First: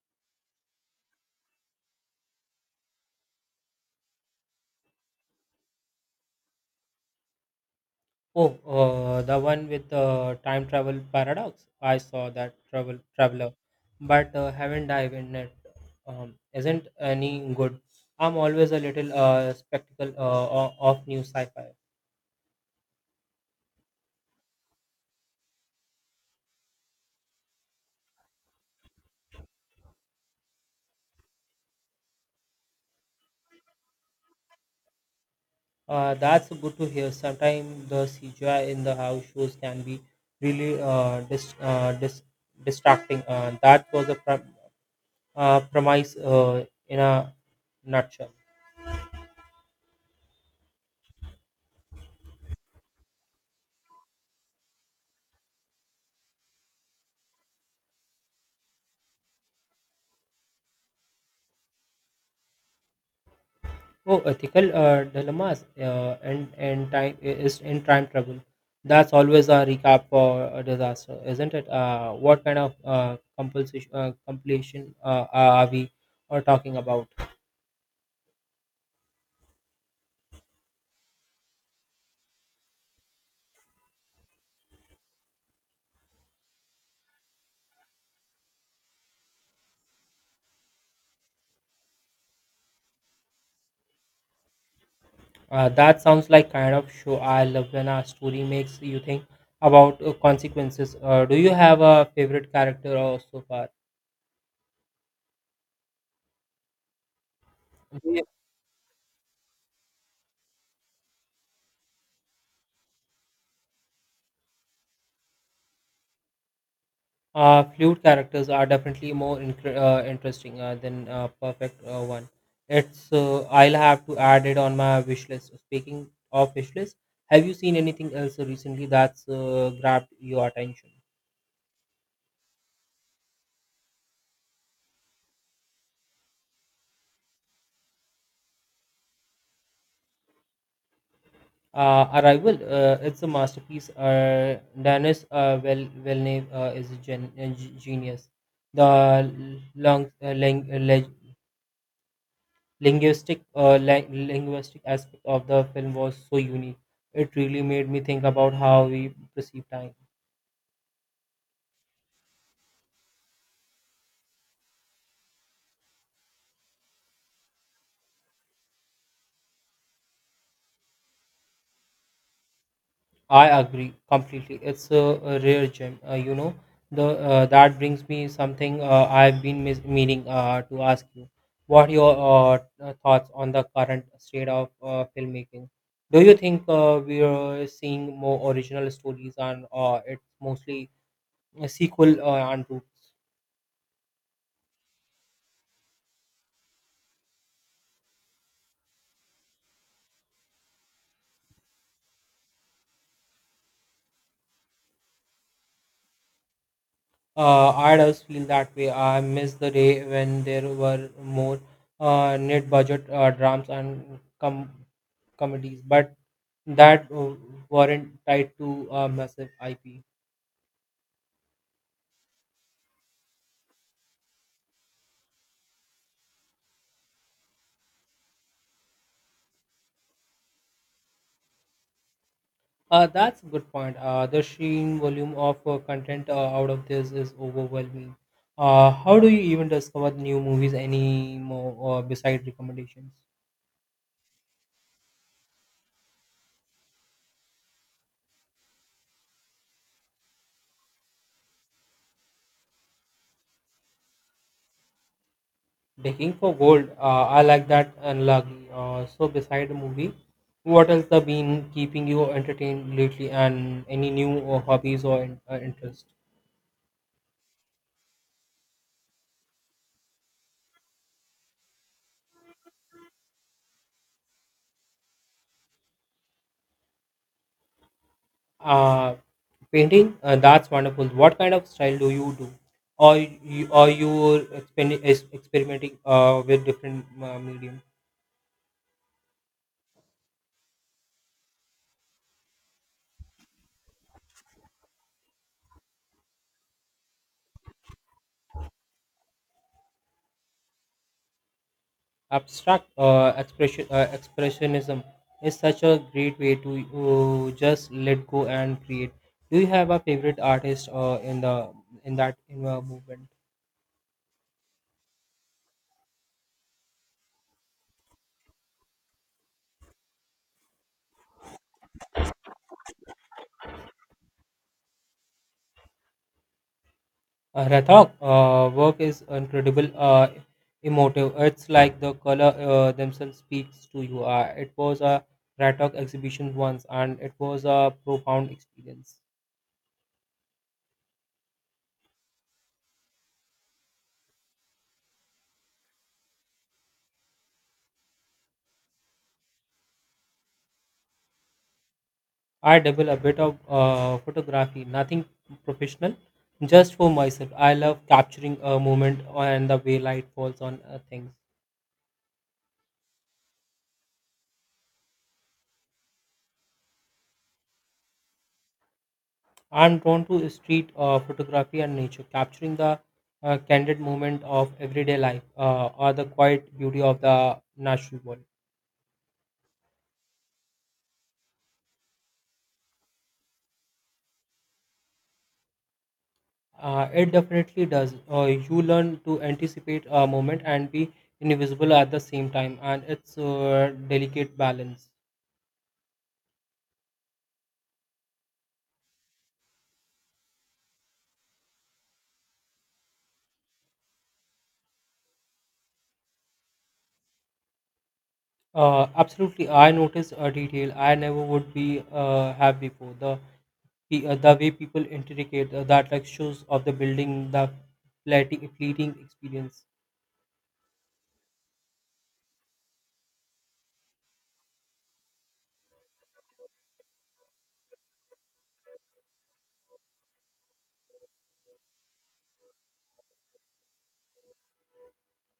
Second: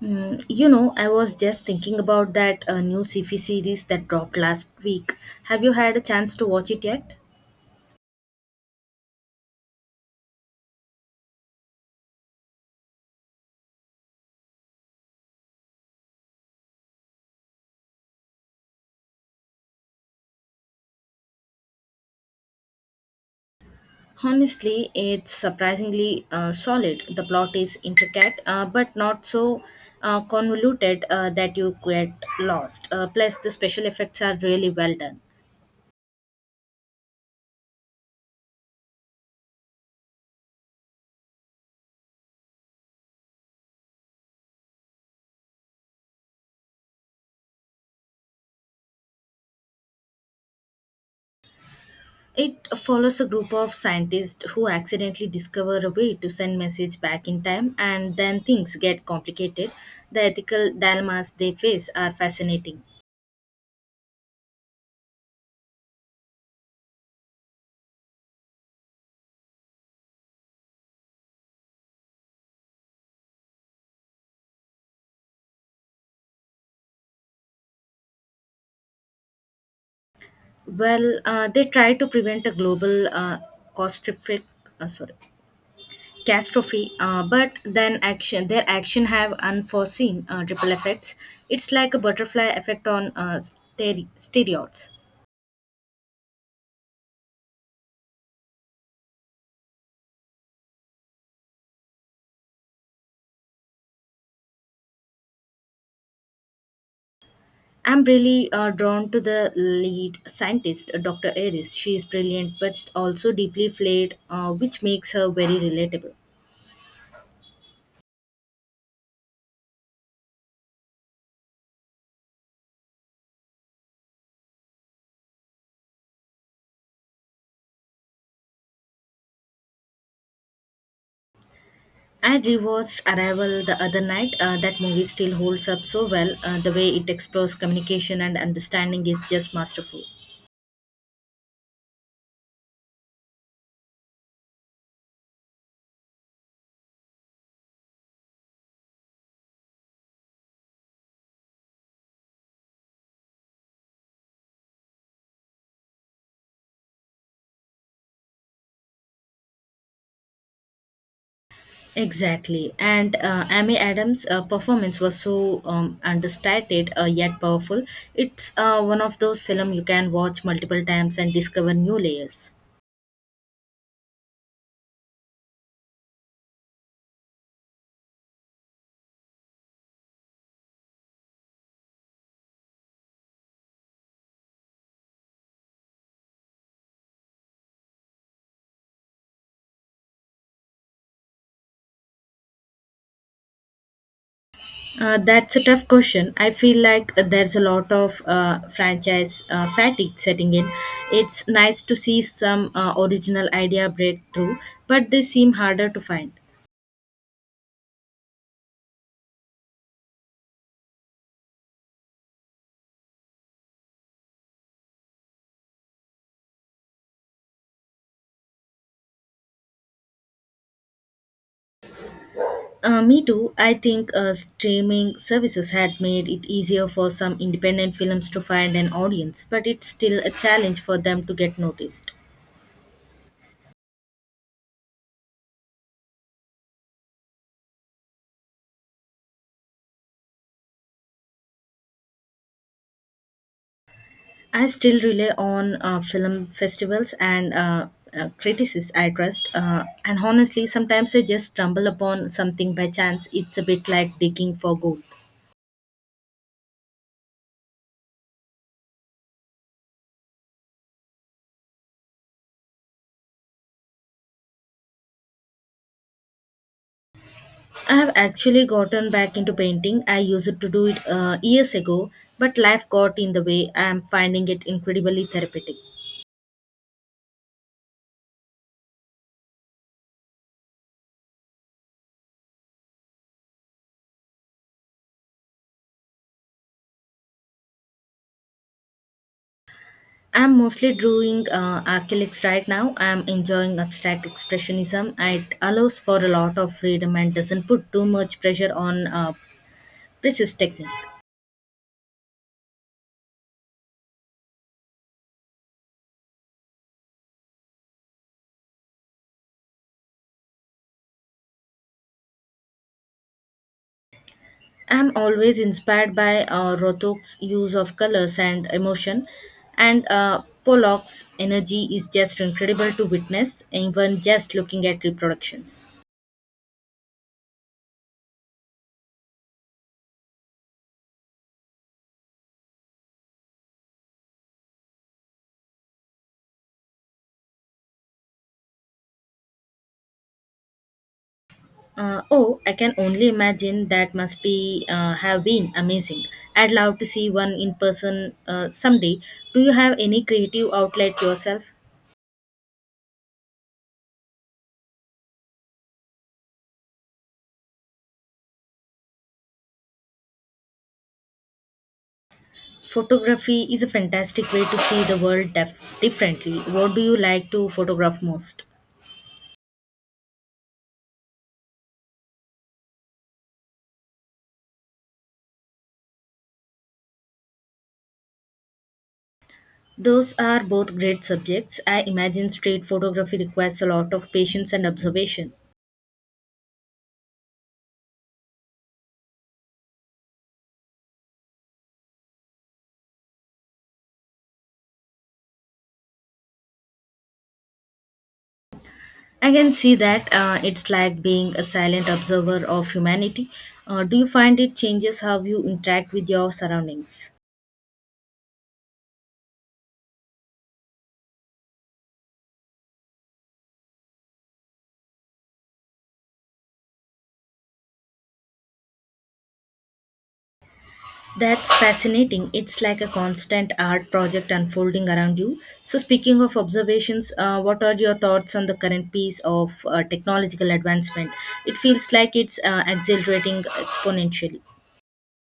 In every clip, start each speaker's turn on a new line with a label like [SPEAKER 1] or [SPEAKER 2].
[SPEAKER 1] You know, I was just thinking about that new CP series that dropped last week. Have you had a chance to watch it yet?
[SPEAKER 2] Oh, the one with the time travel paradox. I saw that traveler, but haven't dived in it. Isn't any good. I'm always a little spectacle of new sci-fi.
[SPEAKER 1] Honestly, it's surprisingly solid. The plot is intricate, but not so convoluted that you get lost. Plus, the special effects are really well done.
[SPEAKER 2] That's good to hear. Sometimes the CGI in the house shows can be really distracting. That was a premise in a nutshell.
[SPEAKER 1] It follows a group of scientists who accidentally discover a way to send message back in time and then things get complicated. The ethical dilemmas they face are fascinating.
[SPEAKER 2] Oh, ethical dilemmas and time is in time travel. That's always a recap for a disaster, isn't it? What kind of compulsion completion are we are talking about?
[SPEAKER 1] Well, they try to prevent a global catastrophic, uh, sorry, catastrophe, but then action their action have unforeseen ripple effects. It's like a butterfly effect on steroids.
[SPEAKER 2] That sounds like kind of show I love when a story makes you think about consequences. Do you have a favorite character or so far?
[SPEAKER 1] I'm really drawn to the lead scientist, Dr. Aries. She is brilliant, but also deeply flawed, which makes her very relatable.
[SPEAKER 2] Fluid characters are definitely more interesting than perfect one. It's I'll have to add it on my wish list. Speaking of wish list, have you seen anything else recently that's grabbed your attention?
[SPEAKER 1] I rewatched Arrival the other night. That movie still holds up so well. The way it explores communication and understanding is just masterful.
[SPEAKER 2] Arrival, it's a masterpiece. Dennis Villeneuve is a genius. The linguistic linguistic aspect of the film was so unique. It really made me think about how we perceive time.
[SPEAKER 1] Exactly. And Amy Adams' performance was so understated yet powerful. It's one of those films you can watch multiple times and discover new layers.
[SPEAKER 2] I agree completely. It's a rare gem. You know, the that brings me something I've been meaning to ask you. What are your thoughts on the current state of filmmaking? Do you think we are seeing more original stories and it's mostly a sequel and roots?
[SPEAKER 1] That's a tough question. I feel like there's a lot of franchise fatigue setting in. It's nice to see some original idea breakthrough, but they seem harder to find.
[SPEAKER 2] I does feel that way. I miss the day when there were more net budget dramas and comedies, but that weren't tied to a massive IP.
[SPEAKER 1] Me too. I think streaming services had made it easier for some independent films to find an audience, but it's still a challenge for them to get noticed.
[SPEAKER 2] That's a good point. The sheer volume of content out of this is overwhelming. How do you even discover new movies anymore besides recommendations?
[SPEAKER 1] I still rely on film festivals and critics I trust. And honestly, sometimes I just stumble upon something by chance. It's a bit like digging for gold.
[SPEAKER 2] Digging for gold. I like that analogy. So, beside the movie, what else has been keeping you entertained lately, and any new hobbies or interest?
[SPEAKER 1] I have actually gotten back into painting. I used to do it years ago, but life got in the way. I am finding it incredibly therapeutic.
[SPEAKER 2] Uh, painting. That's wonderful. What kind of style do you do? Or you, are you is experimenting with different medium?
[SPEAKER 1] I'm mostly drawing acrylics right now. I'm enjoying abstract expressionism. It allows for a lot of freedom and doesn't put too much pressure on precise technique.
[SPEAKER 2] Abstract expressionism is such a great way to just let go and create. Do you have a favorite artist in that in the movement?
[SPEAKER 1] I'm always inspired by Rothko's use of colors and emotion, and Pollock's energy is just incredible to witness, even just looking at reproductions.
[SPEAKER 2] Uh, Rathok, work is incredible emotive. It's like the color themselves speaks to you. Uh, it was a Rathok exhibition once and it was a profound experience.
[SPEAKER 1] Oh, I can only imagine that must be have been amazing. I'd love to see one in person someday. Do you have any creative outlet yourself?
[SPEAKER 2] I dabble a bit of photography, nothing professional, just for myself. I love capturing a moment and the way light falls on things.
[SPEAKER 1] Photography is a fantastic way to see the world differently. What do you like to photograph most?
[SPEAKER 2] I'm drawn to street photography and nature, capturing the candid moment of everyday life or the quiet beauty of the natural world.
[SPEAKER 1] Those are both great subjects. I imagine street photography requires a lot of patience and observation.
[SPEAKER 2] It definitely does. You learn to anticipate a moment and be invisible at the same time, and it's a delicate balance.
[SPEAKER 1] I can see that, it's like being a silent observer of humanity. Do you find it changes how you interact with your surroundings?
[SPEAKER 2] Absolutely, I noticed a detail I never would be have before. The the way people intricate that like shows of the building, the fleeting experience.
[SPEAKER 1] That's fascinating. It's like a constant art project unfolding around you. So, speaking of observations, what are your thoughts on the current piece of technological advancement? It feels like it's accelerating exponentially.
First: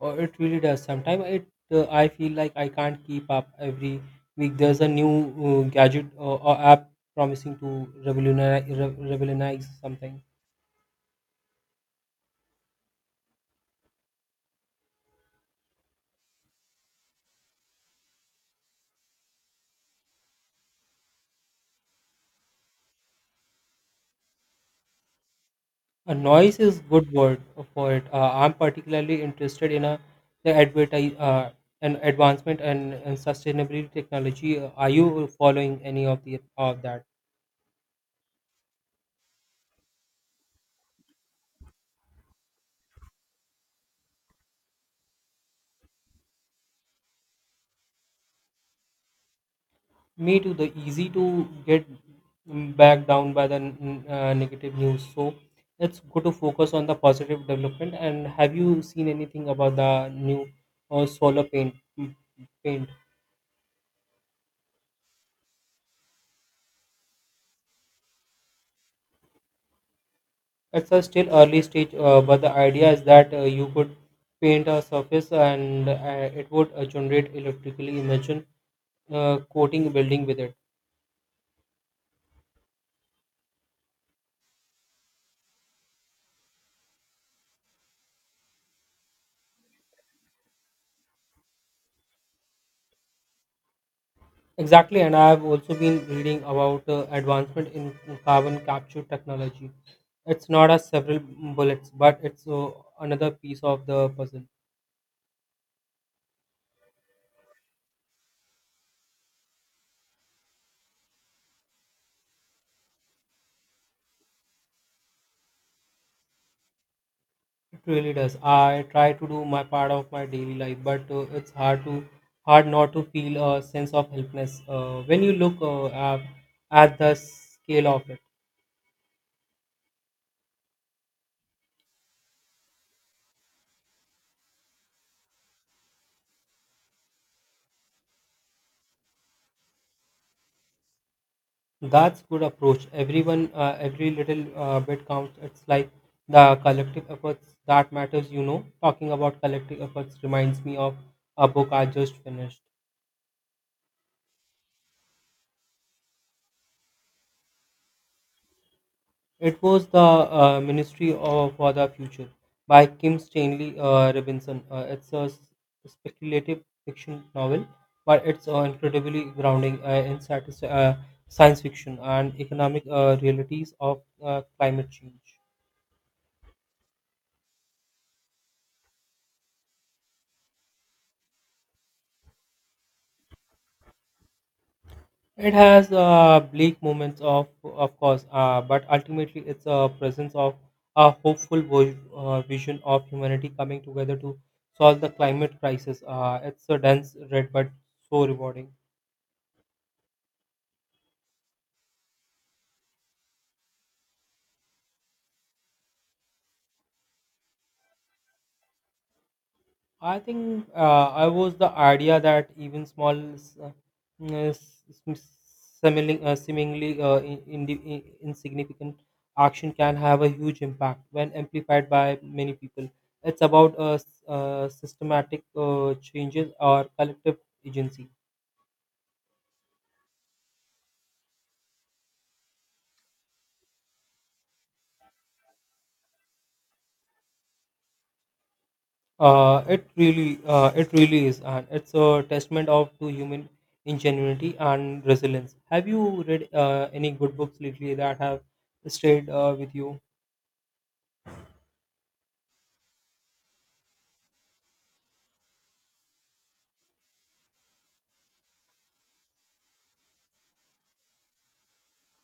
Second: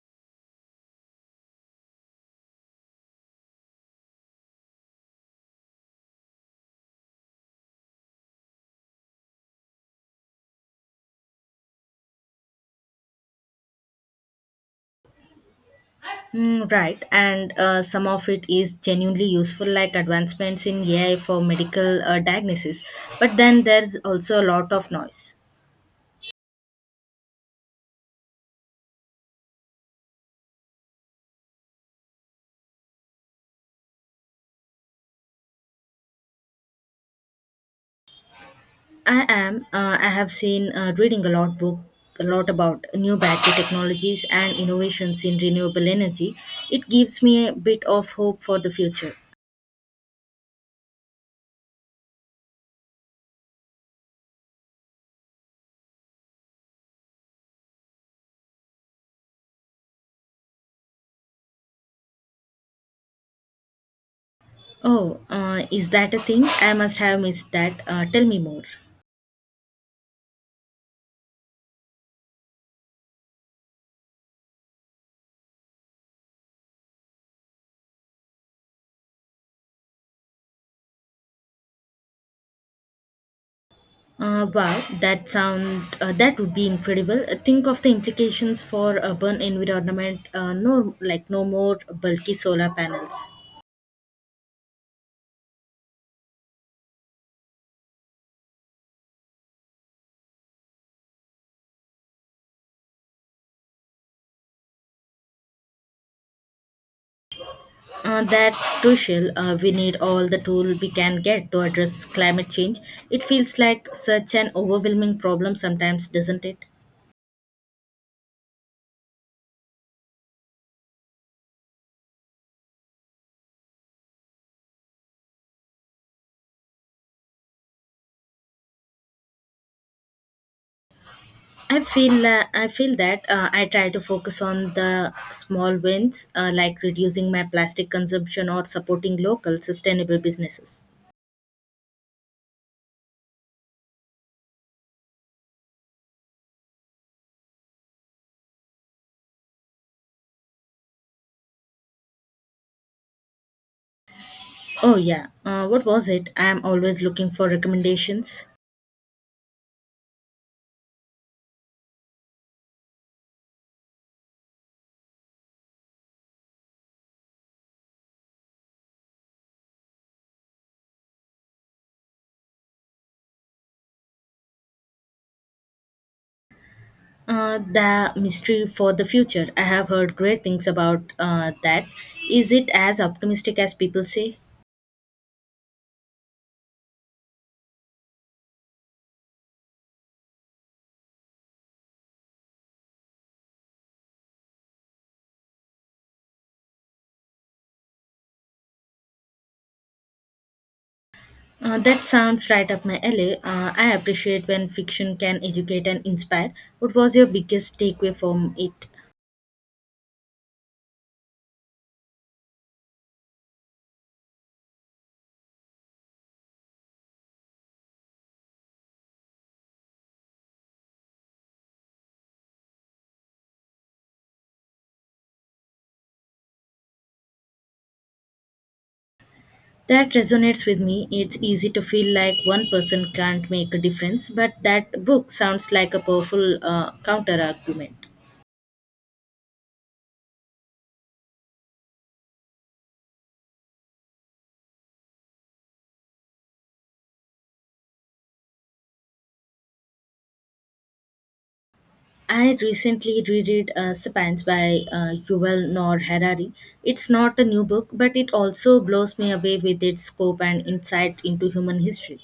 [SPEAKER 2] Or it really does. Sometimes it I feel like I can't keep up every week. There's a new gadget or app promising to revolutionize something.
[SPEAKER 1] Mm, right, and some of it is genuinely useful, like advancements in AI for medical diagnosis. But then there's also a lot of noise.
[SPEAKER 2] A noise is good word for it. I'm particularly interested in a the advertise an advancement and sustainability technology. Are you following any of the of that?
[SPEAKER 1] I have seen reading a lot book, a lot about new battery technologies and innovations in renewable energy. It gives me a bit of hope for the future.
[SPEAKER 2] Me too. The easy to get back down by the negative news. So let's go to focus on the positive development. And have you seen anything about the new solar paint?
[SPEAKER 1] Oh, is that a thing? I must have missed that. Tell me more.
[SPEAKER 2] It's a still early stage, but the idea is that you could paint a surface and it would generate electrically. Imagine coating building with it.
[SPEAKER 1] Wow, that would be incredible. Think of the implications for urban environment. No, like no more bulky solar panels.
[SPEAKER 2] Exactly, and I have also been reading about advancement in carbon capture technology. It's not a several bullets, but it's another piece of the puzzle.
[SPEAKER 1] That's crucial. We need all the tool we can get to address climate change. It feels like such an overwhelming problem sometimes, doesn't it?
[SPEAKER 2] It really does. I try to do my part of my daily life, but it's hard not to feel a sense of helplessness when you look at the scale of it.
[SPEAKER 1] I feel that I try to focus on the small wins, like reducing my plastic consumption or supporting local sustainable businesses.
[SPEAKER 2] That's good approach. Everyone, every little bit counts. It's like the collective efforts that matters. You know, talking about collective efforts reminds me of a book I just finished.
[SPEAKER 1] Oh yeah, what was it? I am always looking for recommendations.
[SPEAKER 2] It was the Ministry of for the Future by Kim Stanley Robinson. It's a speculative fiction novel, but it's incredibly grounding in science fiction and economic realities of climate change.
[SPEAKER 1] The mystery for the future. I have heard great things about that. Is it as optimistic as people say?
[SPEAKER 2] It has bleak moments of course, but ultimately it's a presence of a hopeful vision of humanity coming together to solve the climate crisis. It's a dense read, but so rewarding.
[SPEAKER 1] That sounds right up my alley. I appreciate when fiction can educate and inspire. What was your biggest takeaway from it?
[SPEAKER 2] I think I was the idea that even small, s- s- s- seemingly, seemingly insignificant action can have a huge impact when amplified by many people. It's about systematic changes or collective agency.
[SPEAKER 1] That resonates with me. It's easy to feel like one person can't make a difference, but that book sounds like a powerful counter argument.
[SPEAKER 2] It really is, and it's a testament of to human ingenuity and resilience. Have you read any good books lately that have stayed with you?
[SPEAKER 1] I recently reread Sapiens by Yuval Noah Harari. It's not a new book, but it also blows me away with its scope and insight into human history.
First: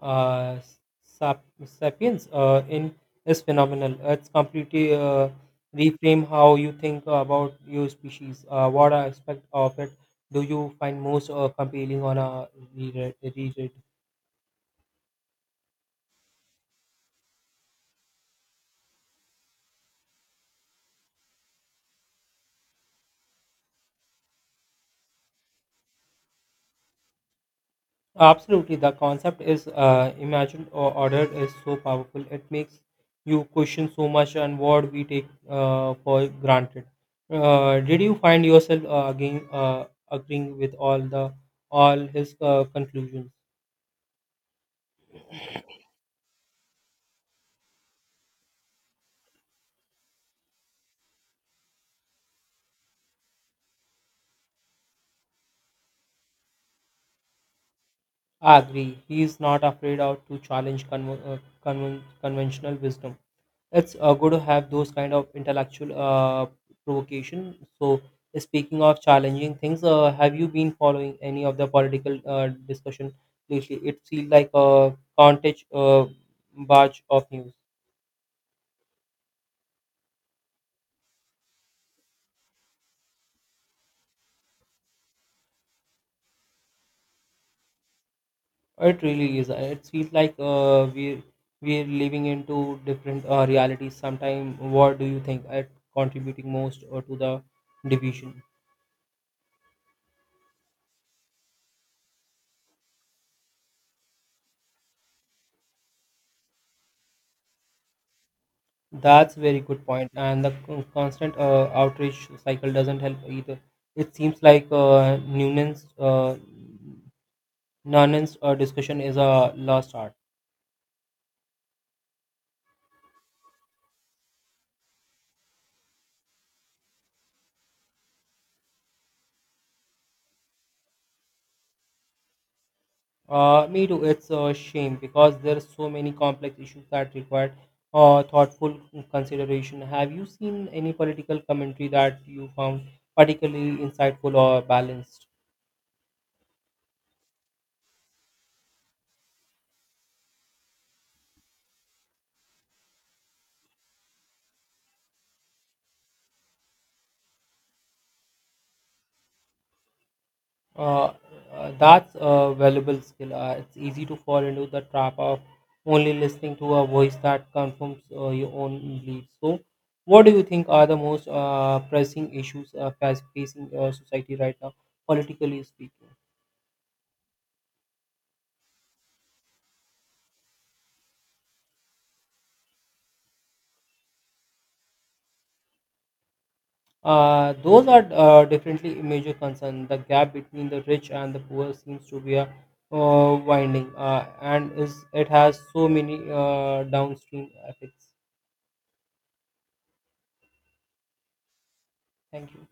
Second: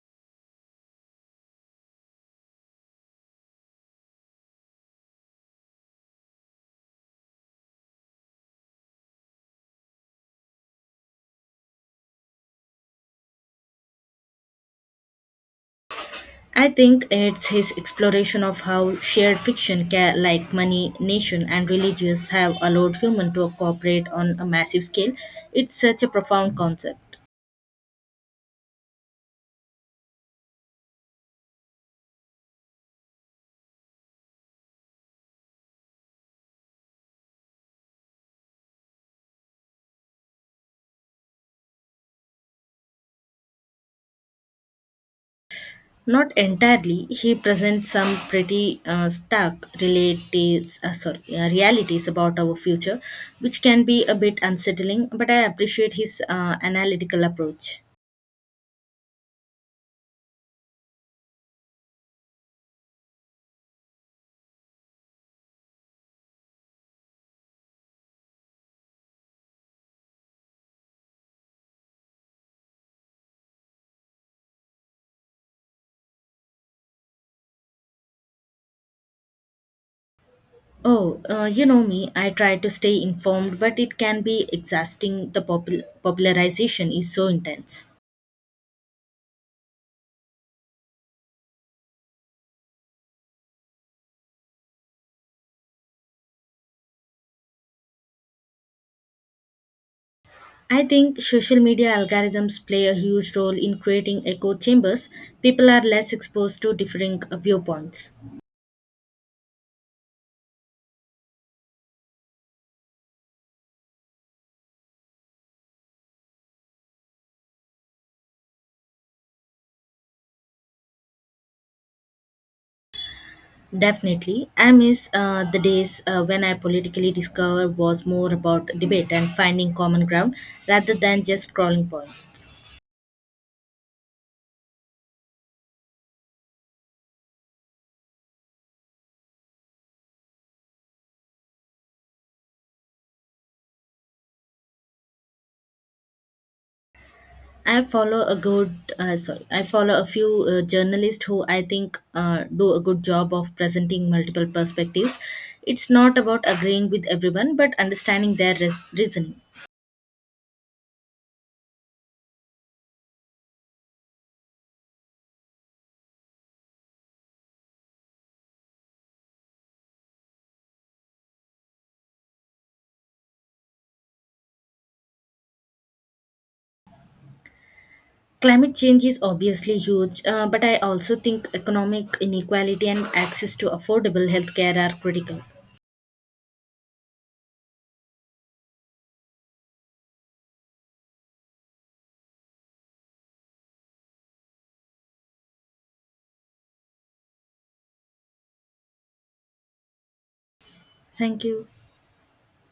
[SPEAKER 2] Uh, Sapiens in is phenomenal. It's completely reframe how you think about your species. What aspect of it do you find most compelling on a reread?
[SPEAKER 1] I think it's his exploration of how shared fiction, like money, nation, and religions, have allowed humans to cooperate on a massive scale. It's such a profound concept.
[SPEAKER 2] Absolutely, the concept is imagined or ordered is so powerful. It makes you question so much and what we take for granted. Did you find yourself again agreeing with all his conclusions?
[SPEAKER 1] Not entirely. He presents some pretty realities about our future, which can be a bit unsettling, but I appreciate his analytical approach.
[SPEAKER 2] I agree. He is not afraid of to challenge conventional wisdom. It's good to have those kind of intellectual provocation. So, speaking of challenging things, have you been following any of the political discussion lately? It feels like a contage barge of news.
[SPEAKER 1] Oh, you know me, I try to stay informed, but it can be exhausting. The popularization is so intense.
[SPEAKER 2] It really is. It feels like we're living into different realities. Sometime, what do you think? It contributing most to the division.
[SPEAKER 1] I think social media algorithms play a huge role in creating echo chambers. People are less exposed to differing viewpoints.
[SPEAKER 2] That's very good point. And the constant outreach cycle doesn't help either. It seems like Noonan's, discussion is a lost art.
[SPEAKER 1] Definitely. I miss the days when I politically discover was more about debate and finding common ground rather than just scrolling points.
[SPEAKER 2] Me too. It's a shame because there are so many complex issues that require thoughtful consideration. Have you seen any political commentary that you found particularly insightful or balanced?
[SPEAKER 1] I follow a few journalists who I think do a good job of presenting multiple perspectives. It's not about agreeing with everyone, but understanding their reasoning.
[SPEAKER 2] Uh, that's a valuable skill. It's easy to fall into the trap of only listening to a voice that confirms your own beliefs. So, what do you think are the most pressing issues facing society right now, politically speaking?
[SPEAKER 1] Climate change is obviously huge, but I also think economic inequality and access to affordable healthcare are critical.
[SPEAKER 2] Those are definitely a major concern. The gap between the rich and the poor seems to be a winding, and is it has so many downstream effects.
[SPEAKER 1] Thank you.
[SPEAKER 2] Thank you.